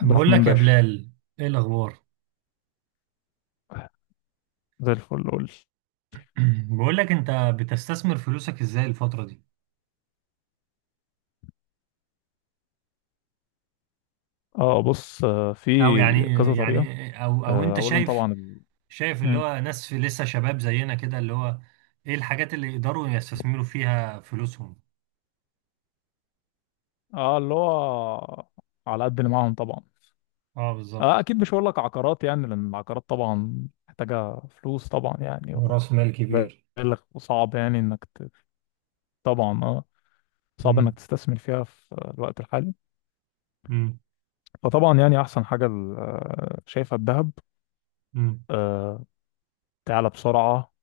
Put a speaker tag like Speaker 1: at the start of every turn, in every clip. Speaker 1: عبد
Speaker 2: بقول
Speaker 1: الرحمن
Speaker 2: لك يا
Speaker 1: باشا.
Speaker 2: بلال، ايه الاخبار؟
Speaker 1: زي الفل، قول.
Speaker 2: بقول لك انت بتستثمر فلوسك ازاي الفتره دي؟
Speaker 1: اه، بص، في
Speaker 2: او يعني
Speaker 1: كذا طريقة.
Speaker 2: يعني او انت
Speaker 1: أولهم
Speaker 2: شايف
Speaker 1: طبعا
Speaker 2: شايف اللي
Speaker 1: مم.
Speaker 2: هو ناس في لسه شباب زينا كده، اللي هو ايه الحاجات اللي يقدروا يستثمروا فيها فلوسهم؟
Speaker 1: اه، اللي هو على قد اللي معاهم طبعا.
Speaker 2: اه بالظبط.
Speaker 1: أكيد مش هقول لك عقارات، يعني لأن العقارات طبعا محتاجة فلوس طبعا يعني
Speaker 2: راس مال كبير.
Speaker 1: بالغ، وصعب يعني إنك طبعا. اه، صعب إنك
Speaker 2: امم.
Speaker 1: تستثمر فيها في الوقت الحالي.
Speaker 2: امم.
Speaker 1: فطبعا يعني أحسن حاجة شايفها الذهب.
Speaker 2: امم.
Speaker 1: آه، تعلى بسرعة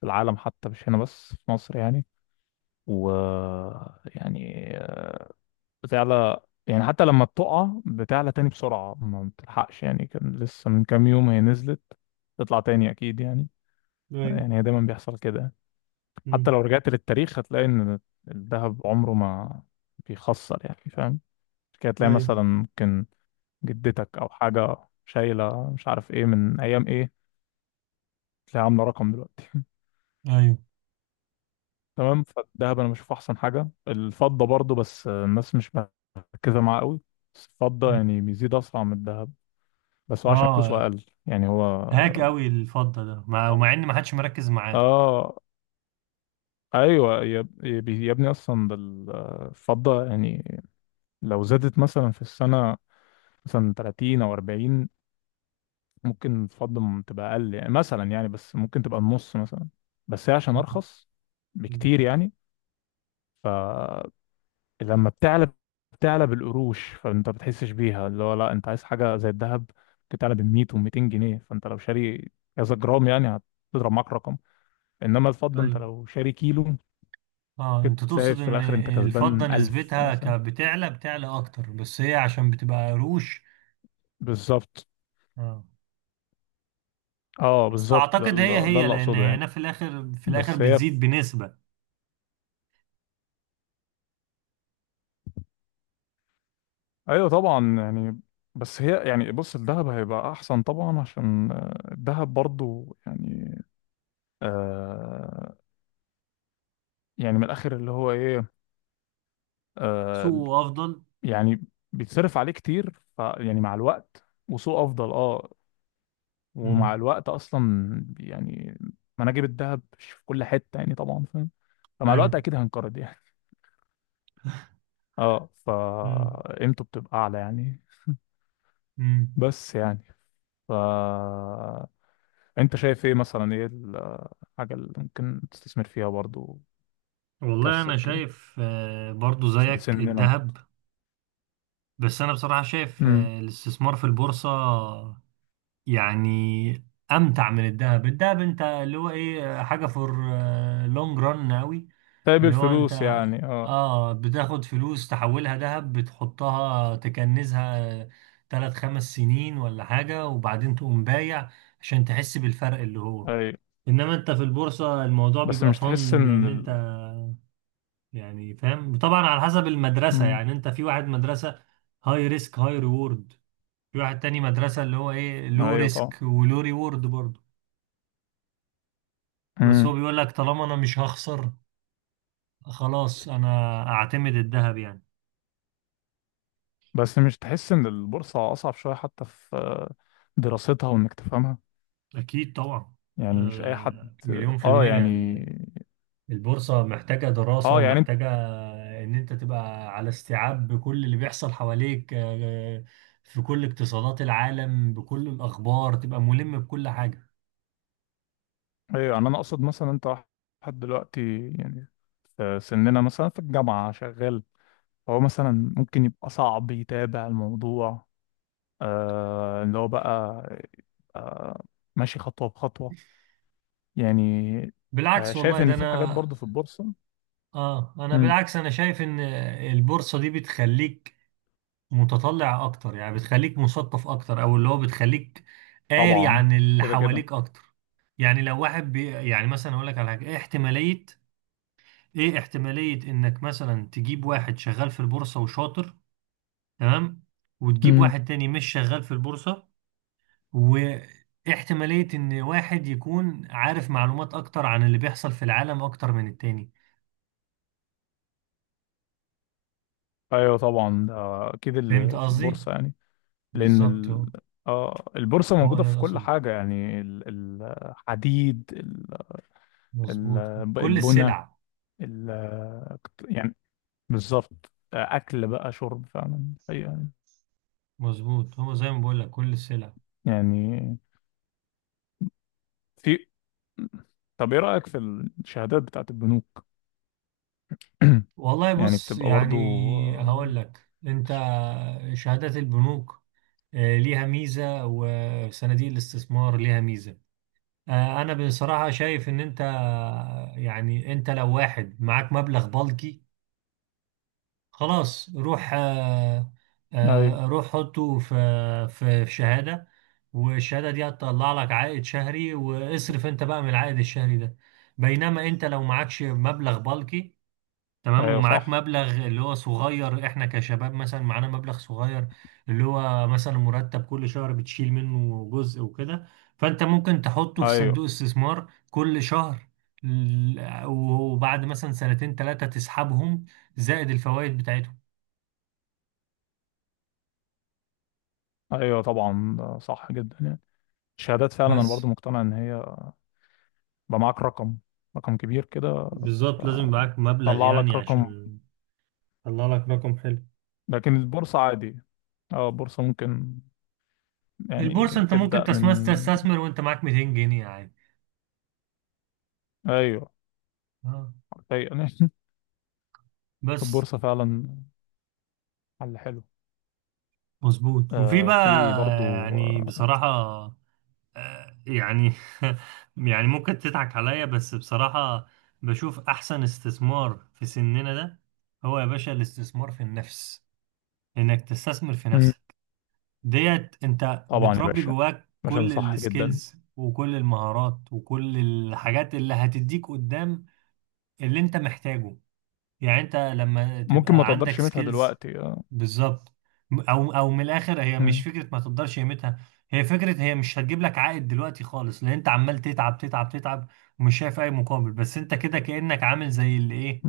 Speaker 1: في العالم، حتى مش هنا بس في مصر يعني، و يعني بتعلى. يعني حتى لما بتقع بتعلى تاني بسرعة، ما بتلحقش يعني. كان لسه من كام يوم هي نزلت، تطلع تاني أكيد يعني.
Speaker 2: ايوه.
Speaker 1: يعني هي دايما بيحصل كده. حتى
Speaker 2: امم.
Speaker 1: لو رجعت للتاريخ هتلاقي إن الذهب عمره ما بيخسر يعني، فاهم؟ كده تلاقي
Speaker 2: ايوه.
Speaker 1: مثلا ممكن جدتك أو حاجة شايلة، مش عارف إيه من أيام إيه، تلاقيها عاملة رقم دلوقتي.
Speaker 2: ايوه.
Speaker 1: تمام. فالذهب انا بشوفه احسن حاجه، الفضه برضو، بس الناس مش مركزه معاه قوي. بس الفضه
Speaker 2: مم.
Speaker 1: يعني بيزيد اسرع من الذهب، بس هو عشان فلوسه
Speaker 2: اه،
Speaker 1: اقل يعني هو.
Speaker 2: هاك قوي الفضه ده، مع ان ما حدش مركز معاه.
Speaker 1: اه، ايوه يا ابني، اصلا ده الفضه يعني، لو زادت مثلا في السنه مثلا 30 او 40، ممكن الفضه تبقى اقل يعني، مثلا يعني، بس ممكن تبقى النص مثلا. بس هي عشان
Speaker 2: مم.
Speaker 1: ارخص
Speaker 2: مم.
Speaker 1: بكتير يعني. لما بتعلى بتعلى بالقروش، فانت بتحسش بيها. اللي هو لا، انت عايز حاجه زي الذهب بتعلى ب 100 و200 جنيه، فانت لو شاري كذا جرام يعني هتضرب معاك رقم. انما الفضه انت
Speaker 2: ايوه.
Speaker 1: لو شاري كيلو
Speaker 2: اه
Speaker 1: كده،
Speaker 2: انت
Speaker 1: تلاقي
Speaker 2: تقصد
Speaker 1: في
Speaker 2: ان
Speaker 1: الاخر انت
Speaker 2: الفضة
Speaker 1: كسبان 1000
Speaker 2: نسبتها
Speaker 1: مثلا.
Speaker 2: بتعلى اكتر، بس هي عشان بتبقى قروش.
Speaker 1: بالظبط.
Speaker 2: اه،
Speaker 1: اه،
Speaker 2: بس
Speaker 1: بالظبط، ده
Speaker 2: اعتقد هي
Speaker 1: اللي ده
Speaker 2: هي
Speaker 1: اللي
Speaker 2: لان
Speaker 1: اقصده يعني.
Speaker 2: هنا في الاخر
Speaker 1: بس هي
Speaker 2: بتزيد
Speaker 1: في...
Speaker 2: بنسبة.
Speaker 1: ايوه طبعا يعني. بس هي يعني، بص، الذهب هيبقى احسن طبعا، عشان الذهب برضو يعني. آه يعني من الاخر اللي هو ايه. آه،
Speaker 2: سوقه افضل.
Speaker 1: يعني بيتصرف عليه كتير، ف يعني مع الوقت، وسوق افضل. اه، ومع
Speaker 2: امم.
Speaker 1: الوقت اصلا يعني مناجم الذهب مش في كل حته يعني، طبعا فاهم. فمع
Speaker 2: ايوه.
Speaker 1: الوقت اكيد هنقرض يعني. اه،
Speaker 2: امم.
Speaker 1: فقيمته بتبقى اعلى يعني.
Speaker 2: امم.
Speaker 1: بس يعني، ف انت شايف ايه مثلا، ايه الحاجه اللي ممكن تستثمر فيها برضو
Speaker 2: والله
Speaker 1: تكسب
Speaker 2: انا
Speaker 1: كده،
Speaker 2: شايف برضو زيك
Speaker 1: سننا برضو؟
Speaker 2: الذهب. بس انا بصراحة شايف
Speaker 1: امم
Speaker 2: الاستثمار في البورصة يعني امتع من الذهب. الذهب انت اللي هو ايه، حاجه فور لونج ران قوي.
Speaker 1: طيب،
Speaker 2: اللي هو
Speaker 1: الفلوس
Speaker 2: انت
Speaker 1: يعني، اه،
Speaker 2: اه بتاخد فلوس تحولها ذهب، بتحطها تكنزها ثلاث خمس سنين ولا حاجه، وبعدين تقوم بايع عشان تحس بالفرق اللي هو.
Speaker 1: ايوه.
Speaker 2: انما انت في البورصه الموضوع
Speaker 1: بس
Speaker 2: بيبقى
Speaker 1: مش تحس
Speaker 2: فن،
Speaker 1: ان
Speaker 2: لان انت يعني فاهم طبعا، على حسب المدرسه.
Speaker 1: مم.
Speaker 2: يعني انت في واحد مدرسه هاي ريسك هاي ريورد، في واحد تاني مدرسة اللي هو ايه، لو
Speaker 1: ايوه طبعا.
Speaker 2: ريسك ولو ريورد برضه، بس هو
Speaker 1: مم.
Speaker 2: بيقول لك طالما انا مش هخسر، خلاص انا اعتمد الذهب يعني.
Speaker 1: بس مش تحس ان البورصة اصعب شوية، حتى في دراستها وانك تفهمها
Speaker 2: اكيد طبعا،
Speaker 1: يعني، مش اي حد؟
Speaker 2: مليون في
Speaker 1: اه
Speaker 2: المية.
Speaker 1: يعني،
Speaker 2: البورصة محتاجة دراسة
Speaker 1: اه يعني انت،
Speaker 2: ومحتاجة ان انت تبقى على استيعاب بكل اللي بيحصل حواليك، في كل اقتصادات العالم، بكل الاخبار تبقى ملم بكل حاجة.
Speaker 1: ايوه، يعني انا اقصد مثلا انت واحد دلوقتي يعني، في سننا مثلا في الجامعة شغال، هو مثلا ممكن يبقى صعب يتابع الموضوع. آه اللي هو بقى آه ماشي، خطوة بخطوة يعني.
Speaker 2: بالعكس والله،
Speaker 1: شايف
Speaker 2: ده
Speaker 1: ان في حاجات
Speaker 2: انا
Speaker 1: برضو في البورصة.
Speaker 2: اه، انا
Speaker 1: مم.
Speaker 2: بالعكس، انا شايف ان البورصة دي بتخليك متطلع اكتر، يعني بتخليك مثقف اكتر، او اللي هو بتخليك قاري
Speaker 1: طبعا،
Speaker 2: عن اللي
Speaker 1: كده كده.
Speaker 2: حواليك اكتر. يعني لو واحد يعني مثلا اقول لك على حاجه، ايه احتماليه، ايه احتماليه انك مثلا تجيب واحد شغال في البورصه وشاطر، تمام، وتجيب واحد تاني مش شغال في البورصه، واحتماليه ان واحد يكون عارف معلومات اكتر عن اللي بيحصل في العالم اكتر من التاني؟
Speaker 1: ايوه طبعا ده، اكيد
Speaker 2: فهمت
Speaker 1: اللي في
Speaker 2: قصدي؟
Speaker 1: البورصه يعني. لان
Speaker 2: بالظبط، هو
Speaker 1: آه، البورصه
Speaker 2: هو
Speaker 1: موجوده
Speaker 2: ده
Speaker 1: في
Speaker 2: اللي
Speaker 1: كل
Speaker 2: اقصده.
Speaker 1: حاجه يعني، الحديد، ال-
Speaker 2: مظبوط، كل
Speaker 1: البنى،
Speaker 2: السلع.
Speaker 1: ال... يعني، بالظبط، اكل بقى، شرب فعلا. أيوة.
Speaker 2: مظبوط، هو زي ما بقول لك كل السلع.
Speaker 1: يعني في، طب ايه رايك في الشهادات بتاعت البنوك؟
Speaker 2: والله
Speaker 1: يعني
Speaker 2: بص،
Speaker 1: بتبقى
Speaker 2: يعني
Speaker 1: برضو آه،
Speaker 2: هقول لك انت، شهادات البنوك ليها ميزة، وصناديق الاستثمار ليها ميزة. انا بصراحة شايف ان انت يعني، انت لو واحد معاك مبلغ بلكي، خلاص روح،
Speaker 1: ايوه.
Speaker 2: روح حطه في في شهادة، والشهادة دي هتطلع لك عائد شهري، واصرف انت بقى من العائد الشهري ده. بينما انت لو معكش مبلغ بلكي، تمام،
Speaker 1: ايوه
Speaker 2: ومعاك
Speaker 1: صح.
Speaker 2: مبلغ اللي هو صغير، احنا كشباب مثلا معانا مبلغ صغير، اللي هو مثلا مرتب كل شهر بتشيل منه جزء وكده، فانت ممكن تحطه في
Speaker 1: ايوه.
Speaker 2: صندوق استثمار كل شهر، وبعد مثلا سنتين ثلاثة تسحبهم زائد الفوائد بتاعتهم.
Speaker 1: ايوه طبعا، ده صح جدا يعني، الشهادات فعلا انا
Speaker 2: بس
Speaker 1: برضو مقتنع ان هي بقى معاك رقم، رقم كبير كده،
Speaker 2: بالظبط، لازم معاك مبلغ
Speaker 1: طلع
Speaker 2: يعني
Speaker 1: لك رقم.
Speaker 2: عشان طلع لك رقم حلو.
Speaker 1: لكن البورصة عادي. اه، البورصة ممكن
Speaker 2: البورصة
Speaker 1: يعني
Speaker 2: انت ممكن
Speaker 1: تبدأ من
Speaker 2: تستثمر وانت معاك 200 جنيه عادي.
Speaker 1: ايوه،
Speaker 2: اه،
Speaker 1: حرفيا.
Speaker 2: بس
Speaker 1: البورصة فعلا حل حلو.
Speaker 2: مظبوط، وفي بقى
Speaker 1: في برضو
Speaker 2: يعني بصراحة، يعني يعني ممكن تضحك عليا، بس بصراحة بشوف أحسن استثمار في سننا ده هو يا باشا الاستثمار في النفس، إنك تستثمر في
Speaker 1: مم.
Speaker 2: نفسك. ديت أنت
Speaker 1: طبعا يا
Speaker 2: بتربي
Speaker 1: باشا، يا
Speaker 2: جواك
Speaker 1: باشا، ده
Speaker 2: كل
Speaker 1: صح جدا.
Speaker 2: السكيلز وكل المهارات وكل الحاجات اللي هتديك قدام، اللي أنت محتاجه. يعني انت لما
Speaker 1: ممكن ما
Speaker 2: تبقى عندك
Speaker 1: تقدرش قيمتها
Speaker 2: سكيلز،
Speaker 1: دلوقتي آه.
Speaker 2: بالظبط، او من الاخر، هي مش
Speaker 1: مم.
Speaker 2: فكره ما تقدرش قيمتها. هي فكره، هي مش هتجيب لك عائد دلوقتي خالص، لان انت عمال تتعب تتعب تتعب ومش شايف اي مقابل، بس انت كده كانك عامل زي اللي ايه،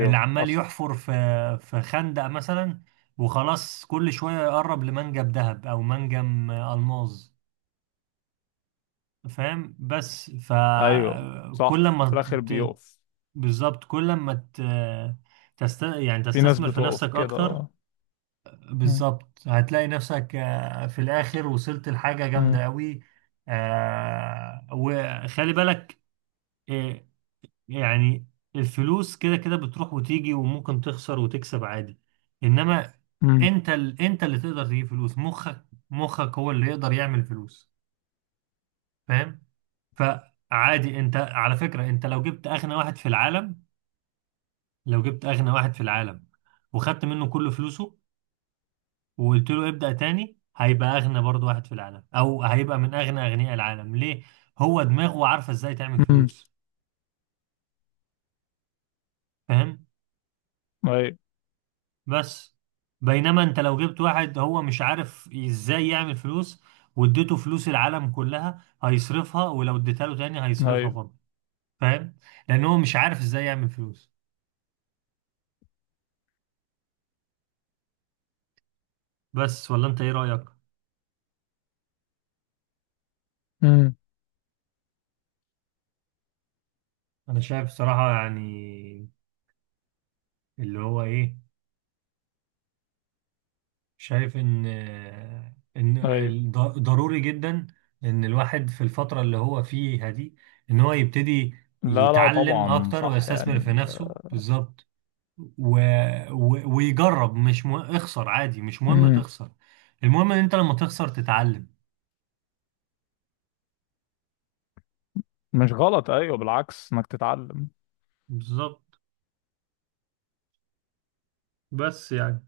Speaker 2: اللي عمال
Speaker 1: حصل.
Speaker 2: يحفر في خندق مثلا، وخلاص كل شويه يقرب لمنجم ذهب او منجم الماظ. فاهم؟ بس
Speaker 1: ايوه صح،
Speaker 2: فكل
Speaker 1: في
Speaker 2: ما،
Speaker 1: الاخر بيقف.
Speaker 2: بالظبط، كل ما يعني
Speaker 1: في ناس
Speaker 2: تستثمر في
Speaker 1: بتقف
Speaker 2: نفسك
Speaker 1: كده
Speaker 2: اكتر،
Speaker 1: آه. مم.
Speaker 2: بالظبط هتلاقي نفسك في الاخر وصلت لحاجة
Speaker 1: مم.
Speaker 2: جامدة قوي. وخلي بالك، آه، يعني الفلوس كده كده بتروح وتيجي، وممكن تخسر وتكسب عادي. انما
Speaker 1: مم.
Speaker 2: انت انت اللي تقدر تجيب فلوس، مخك هو اللي يقدر يعمل فلوس. فاهم؟ فعادي، انت على فكرة، انت لو جبت أغنى واحد في العالم وخدت منه كل فلوسه وقلت له ابدأ تاني، هيبقى أغنى برضه واحد في العالم، أو هيبقى من أغنى أغنياء العالم. ليه؟ هو دماغه عارفة إزاي تعمل
Speaker 1: مم.
Speaker 2: فلوس. فاهم؟
Speaker 1: ايوه.
Speaker 2: بس بينما أنت لو جبت واحد هو مش عارف إزاي يعمل فلوس، واديته فلوس العالم كلها هيصرفها، ولو اديتها له تاني هيصرفها
Speaker 1: ايوه.
Speaker 2: برضه. فاهم؟ لأن هو مش عارف إزاي يعمل فلوس بس. ولا أنت إيه رأيك؟
Speaker 1: مم.
Speaker 2: أنا شايف صراحة يعني اللي هو إيه، شايف ان
Speaker 1: ايوه.
Speaker 2: ضروري جدا ان الواحد في الفترة اللي هو فيها دي، ان هو يبتدي
Speaker 1: لا لا،
Speaker 2: يتعلم
Speaker 1: طبعا
Speaker 2: اكتر
Speaker 1: صح يعني
Speaker 2: ويستثمر في نفسه. بالظبط، و... ويجرب، مش مهم اخسر عادي، مش مهم
Speaker 1: مم.
Speaker 2: تخسر، المهم ان انت لما تخسر تتعلم.
Speaker 1: مش غلط، ايوه بالعكس، انك تتعلم.
Speaker 2: بالظبط، بس يعني،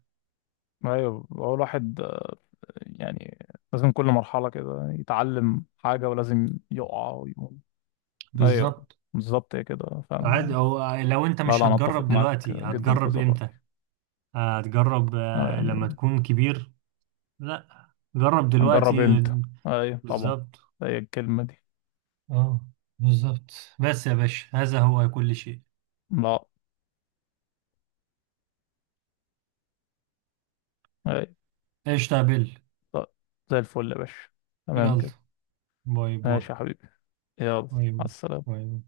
Speaker 1: ايوه، هو الواحد يعني لازم كل مرحله كده يتعلم حاجه، ولازم يقع ويقوم. ايوه.
Speaker 2: بالظبط.
Speaker 1: بالظبط، هي كده فعلا.
Speaker 2: عادي، او لو انت
Speaker 1: لا
Speaker 2: مش
Speaker 1: لا، انا
Speaker 2: هتجرب
Speaker 1: اتفق معاك
Speaker 2: دلوقتي
Speaker 1: جدا في
Speaker 2: هتجرب
Speaker 1: هذا الراي.
Speaker 2: امتى؟ هتجرب لما
Speaker 1: يعني
Speaker 2: تكون كبير؟ لا، جرب
Speaker 1: هنجرب
Speaker 2: دلوقتي.
Speaker 1: امتى؟ ايوه طبعا.
Speaker 2: بالظبط.
Speaker 1: هي الكلمه دي.
Speaker 2: اه بالظبط. بس يا باشا، هذا هو كل شيء.
Speaker 1: لا. ايوه.
Speaker 2: ايش تقبل.
Speaker 1: طيب، زي الفل يا باشا.
Speaker 2: يلا،
Speaker 1: تمام كده.
Speaker 2: باي باي،
Speaker 1: ماشي يا حبيبي. يلا،
Speaker 2: باي
Speaker 1: على
Speaker 2: باي،
Speaker 1: السلامه.
Speaker 2: باي.